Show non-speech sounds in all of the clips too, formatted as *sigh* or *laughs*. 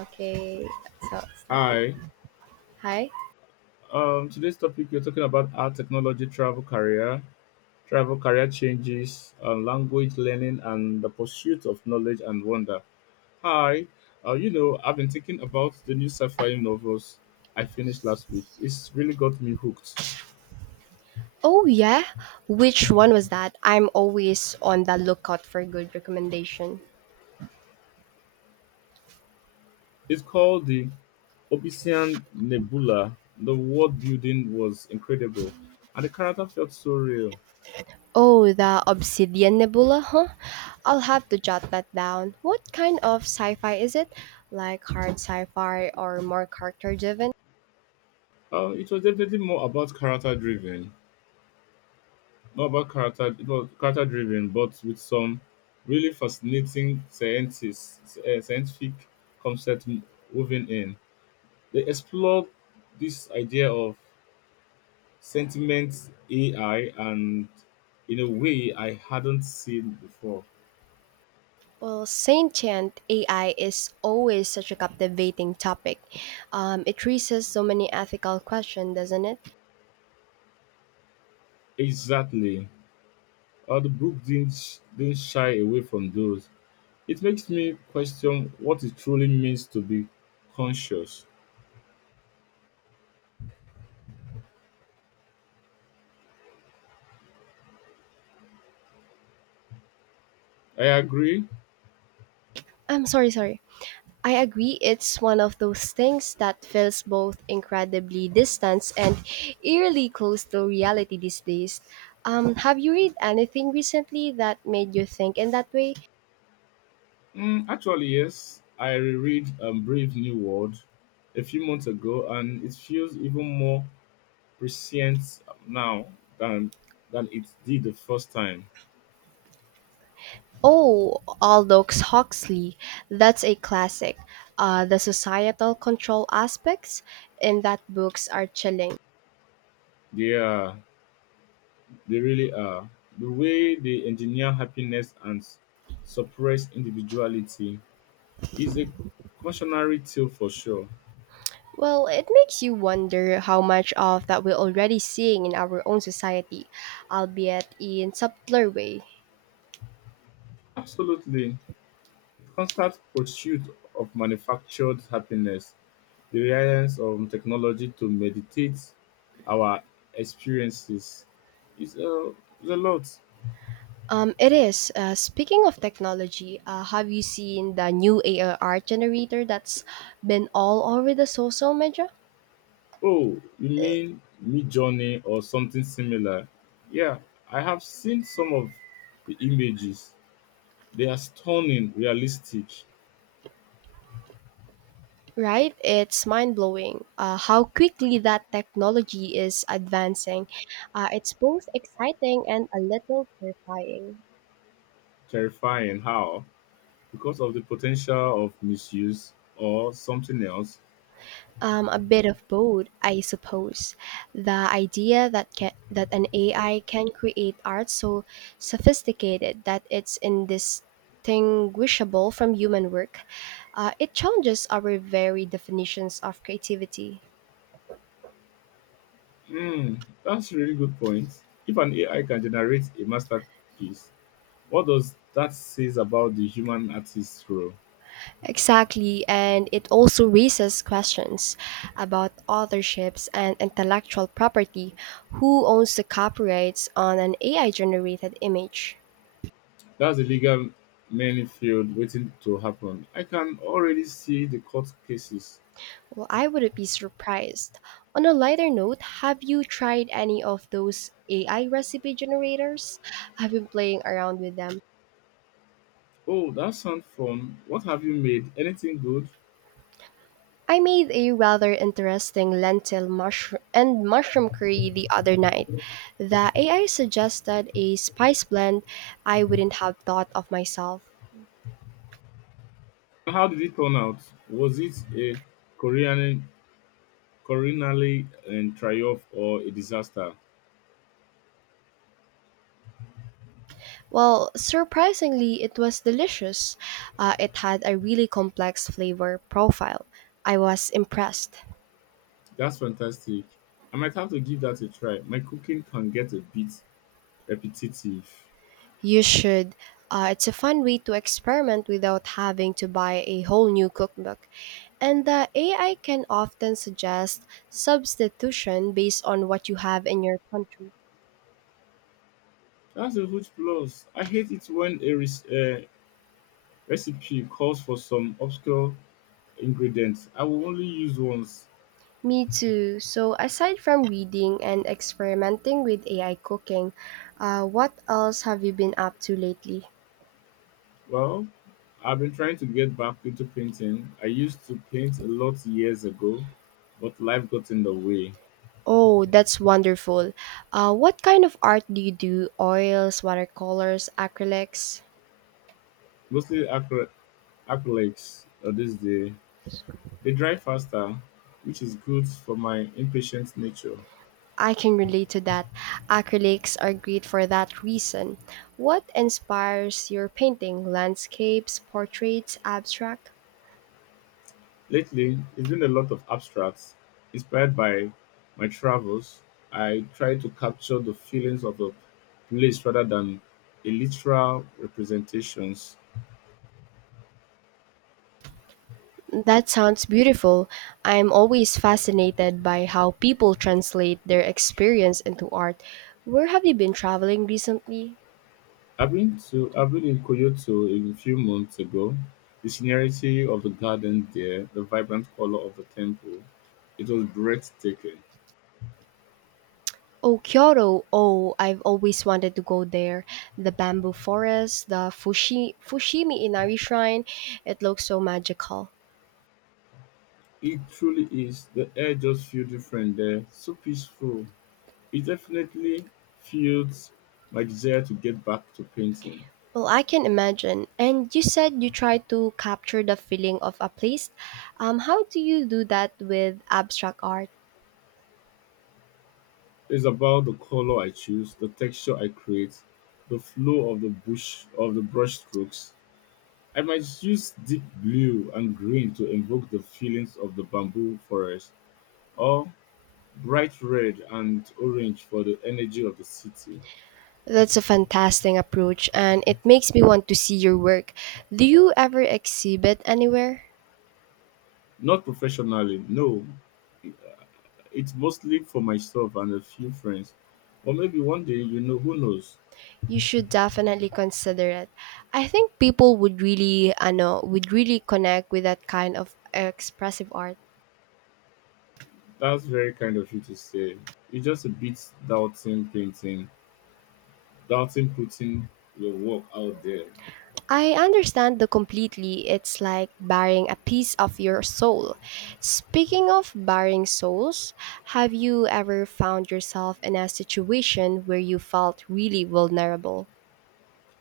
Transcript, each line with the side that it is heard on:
right: Okay, so I'll start.
left: Hi.
right: Hi.
left: Today's topic, we're talking about our technology travel career changes, language learning, and the pursuit of knowledge and wonder. Hi. I've been thinking about the new sci-fi novels I finished last week. It's really got me hooked.
right: Oh yeah, which one was that? I'm always on the lookout for good recommendation.
left: It's called the Obsidian Nebula. The world building was incredible, and the character felt so real.
right: Oh, the Obsidian Nebula, huh? I'll have to jot that down. What kind of sci-fi is it? Like hard sci-fi or more character-driven?
left: It was definitely more about character driven. Not about character Character driven, but with some really fascinating scientists scientific concept woven in. They explore this idea of sentiment AI and in a way I hadn't seen before.
right: Well, sentient AI is always such a captivating topic. It raises so many ethical questions, doesn't it?
left: Exactly. The book didn't, didn't shy away from those. It makes me question what it truly means to be conscious. I agree.
right: I'm sorry. I agree, it's one of those things that feels both incredibly distant and eerily close to reality these days. Have you read anything recently that made you think in that way?
left: Mm, actually, yes. I reread Brave New World a few months ago, and it feels even more prescient now than than it did the first time.
right: Oh, Aldous Huxley. That's a classic. The societal control aspects in that books are chilling.
left: They are, they really are. The way they engineer happiness and suppress individuality is a cautionary tale for sure.
right: Well, it makes you wonder how much of that we're already seeing in our own society, albeit in subtler ways.
left: Absolutely, the constant pursuit of manufactured happiness, the reliance on technology to meditate our experiences is a, is a lot.
right: It is. Speaking of technology, have you seen the new AI art generator that's been all over the social media?
left: Oh, you mean Mid Journey or something similar? Yeah, I have seen some of the images. They are stunning, realistic,
right: Right? It's mind blowing how quickly that technology is advancing. It's both exciting and a little terrifying.
left: terrifying. How? Because of the potential of misuse or something else.
right: A bit of both, I suppose. The idea that an AI can create art so sophisticated that it's indistinguishable from human work, it challenges our very definitions of creativity.
left: Hmm, that's a really good point. If an AI can generate a masterpiece, what does that says about the human artist role?
right: Exactly, and it also raises questions about authorships and intellectual property. Who owns the copyrights on an AI generated image?
left: That's a legal many field waiting to happen. I can already see the court cases.
right: Well, I wouldn't be surprised. On a lighter note, have you tried any of those AI recipe generators? I've been playing around with them.
left: Oh, that sounds fun. What have you made? Anything good?
right: I made a rather interesting lentil mushroom and mushroom curry the other night. The AI suggested a spice blend I wouldn't have thought of myself.
left: How did it turn out? Was it a Korean coronally and triumph or a disaster?
right: Well, surprisingly, it was delicious. It had a really complex flavor profile. I was impressed.
left: That's fantastic. I might have to give that a try. My cooking can get a bit repetitive.
right: You should. It's a fun way to experiment without having to buy a whole new cookbook. And the AI can often suggest substitution based on what you have in your country.
left: That's a huge plus. I hate it when recipe calls for some obscure ingredients I will only use once.
right: Me too. So, aside from reading and experimenting with AI cooking, what else have you been up to lately?
left: Well, I've been trying to get back into painting. I used to paint a lot years ago, but life got in the way.
right: Oh, that's wonderful. What kind of art do you do? Oils, watercolors, acrylics?
left: Mostly acrylics these days. They dry faster, which is good for my impatient nature.
right: I can relate to that. Acrylics are great for that reason. What inspires your painting? Landscapes, portraits, abstract?
left: Lately, it's been a lot of abstracts. Inspired by my travels, I try to capture the feelings of a place rather than a literal representations.
right: That sounds beautiful. I'm always fascinated by how people translate their experience into art. Where have you been traveling recently?
left: I've been in Kyoto a few months ago. The scenery of the garden there, the vibrant color of the temple, it was breathtaking.
right: Oh, Kyoto. Oh, I've always wanted to go there. The bamboo forest, the Fushimi Inari shrine. It looks so magical.
left: It truly is. The air just feels different there, so peaceful. It definitely fuels my desire to get back to painting.
right: Well, I can imagine. And you said you try to capture the feeling of a place. How do you do that with abstract art?
left: It's about the color I choose, the texture I create, the flow of the bush of the brush strokes. I might use deep blue and green to evoke the feelings of the bamboo forest, or bright red and orange for the energy of the city.
right: That's a fantastic approach, and it makes me want to see your work. Do you ever exhibit anywhere?
left: Not professionally, no. It's mostly for myself and a few friends. Or maybe one day, you know, who knows?
right: You should definitely consider it. I think people would really, I know, would really connect with that kind of expressive art.
left: That's very kind of you to say. It's just a bit doubting painting doubting putting your work out there.
right: I understand the completely. It's like burying a piece of your soul. Speaking of burying souls, have you ever found yourself in a situation where you felt really vulnerable?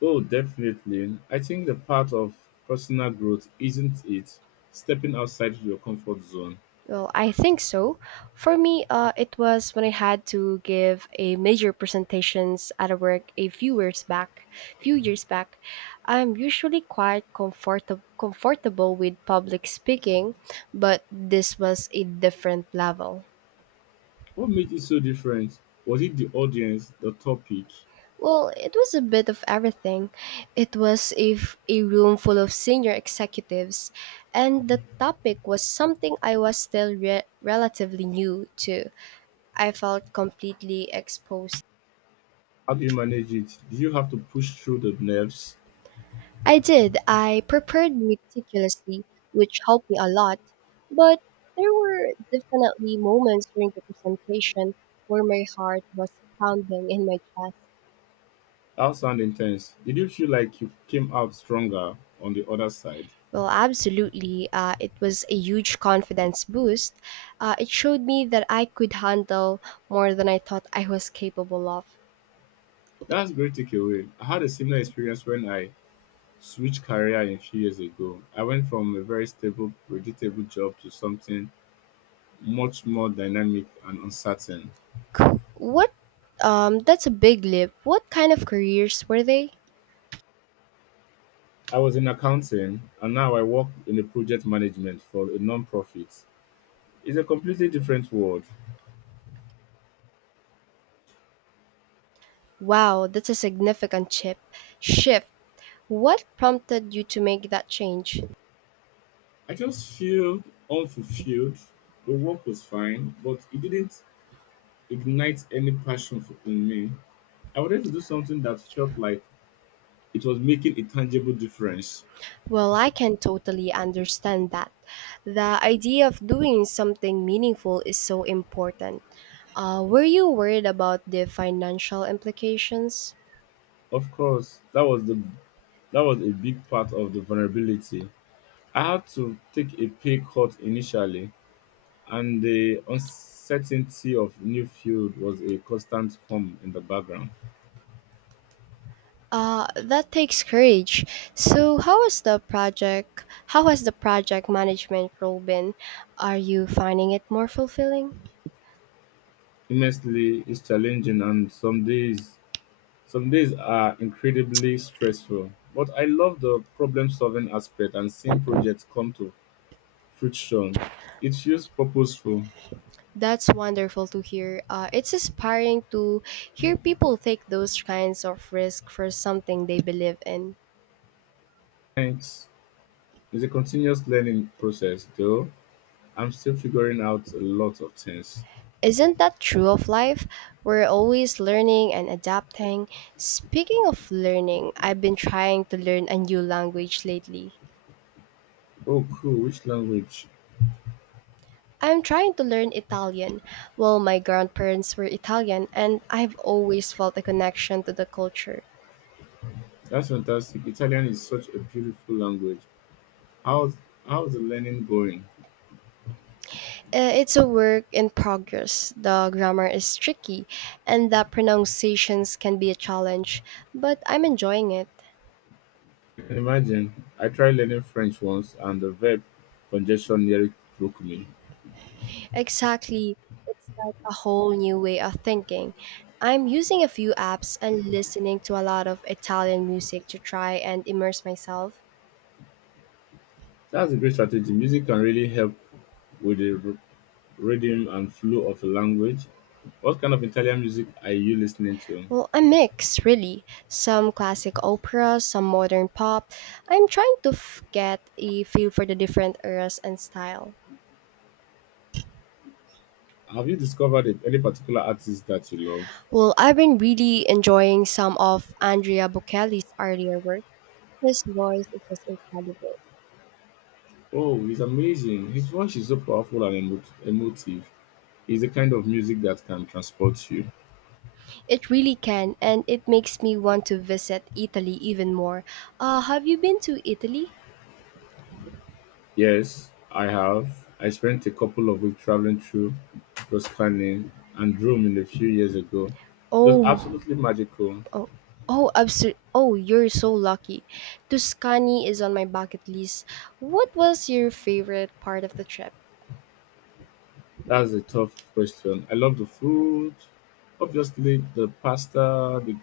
left: Oh, definitely. I think the part of personal growth, isn't it, stepping outside your comfort zone.
right: Well, I think so. For me, it was when I had to give a major presentations at a work a few years back. Few years back, I'm usually quite comfortable with public speaking, but this was a different level.
left: What made it so different? Was it the audience, the topic?
right: Well, it was a bit of everything. It was a room full of senior executives, and the topic was something I was still relatively new to. I felt completely exposed.
left: How do you manage it? Did you have to push through the nerves?
right: I did. I prepared meticulously, which helped me a lot, but there were definitely moments during the presentation where my heart was pounding in my chest.
left: That sound intense. Did you feel like you came out stronger on the other side?
right: Well, absolutely. It was a huge confidence boost. It showed me that I could handle more than I thought I was capable of.
left: That's great takeaway. I had a similar experience when I switched career a few years ago. I went from a very stable, predictable job to something much more dynamic and uncertain.
right: C- What? That's a big leap. What kind of careers were they?
left: I was in accounting, and now I work in the project management for a non-profit. It's a completely different world.
right: Wow, that's a significant chip shift. What prompted you to make that change?
left: I just feel unfulfilled. The work was fine, but it didn't ignite any passion for, in me. I wanted to do something that felt like it was making a tangible difference.
right: Well, I can totally understand that. The idea of doing something meaningful is so important. Were you worried about the financial implications?
left: Of course, that was a big part of the vulnerability. I had to take a pay cut initially, and the uncertainty of new field was a constant hum in the background.
right: That takes courage. So, how has the project? How has the project management role been? Are you finding it more fulfilling?
left: Immensely is challenging, and some days are incredibly stressful. But I love the problem solving aspect and seeing projects come to fruition. It feels purposeful.
right: That's wonderful to hear. It's inspiring to hear people take those kinds of risk for something they believe in.
left: Thanks. It's a continuous learning process though. I'm still figuring out a lot of things.
right: Isn't that true of life? We're always learning and adapting. Speaking of learning, I've been trying to learn a new language lately.
left: Oh cool, which language?
right: I'm trying to learn Italian. Well, my grandparents were Italian, and I've always felt a connection to the culture.
left: That's fantastic. Italian is such a beautiful language. How's How's the learning going?
right: It's a work in progress. The grammar is tricky, and the pronunciations can be a challenge, but I'm enjoying it.
left: You can imagine. I tried learning French once, and the verb congestion nearly broke me.
right: Exactly. It's like a whole new way of thinking. I'm using a few apps and listening to a lot of Italian music to try and immerse myself.
left: That's a great strategy. Music can really help with the rhythm and flow of a language. What kind of Italian music are you listening to?
right: Well, a mix, really. Some classic opera, some modern pop. I'm trying to get a feel for the different eras and style.
left: Have you discovered any particular artist that you love?
right: Well, I've been really enjoying some of Andrea Bocelli's earlier work. His voice is just incredible.
left: Oh, he's amazing. His voice is so powerful and emotive. It's the kind of music that can transport you.
right: It really can, and it makes me want to visit Italy even more. Have you been to Italy?
left: Yes, I have. I spent a couple of weeks traveling through Tuscany and Rome in a few years ago. It was
right: Oh,
left: absolutely magical.
right: Oh, oh, you're so lucky. Tuscany is on my bucket list. What was your favorite part of the trip?
left: That's a tough question. I love the food, obviously the pasta, the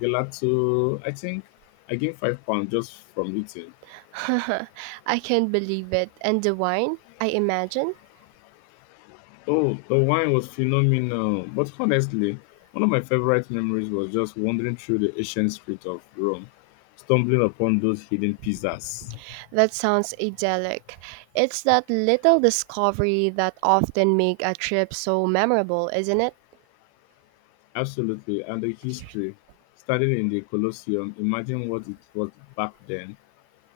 left: gelato. I think I gained five pounds just from eating.
right: *laughs* I can't believe it. And the wine? I imagine?
left: Oh, the wine was phenomenal. But honestly, one of my favorite memories was just wandering through the ancient street of Rome, stumbling upon those hidden pizzas.
right: That sounds idyllic. It's that little discovery that often make a trip so memorable, isn't it?
left: Absolutely. And the history, standing in the Colosseum, imagine what it was back then.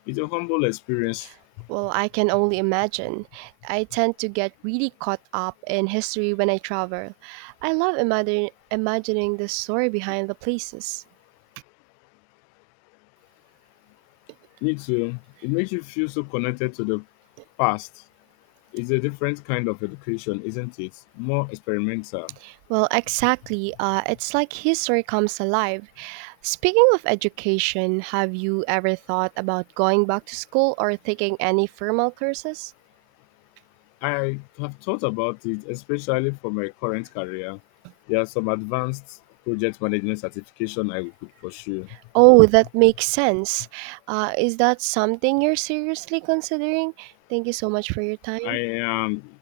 left: It's a humble experience.
right: Well, I can only imagine. I tend to get really caught up in history when I travel. I love imagining the story behind the places.
left: Me too. It makes you feel so connected to the past. It's a different kind of education, isn't it? More experimental.
right: Well, exactly. It's like history comes alive. Speaking of education, have you ever thought about going back to school or taking any formal courses?
left: I have thought about it, especially for my current career. There are some advanced project management certification I could pursue.
right: Oh, that makes sense. Is that something you're seriously considering? Thank you so much for your
left: I
right: time.
left: am,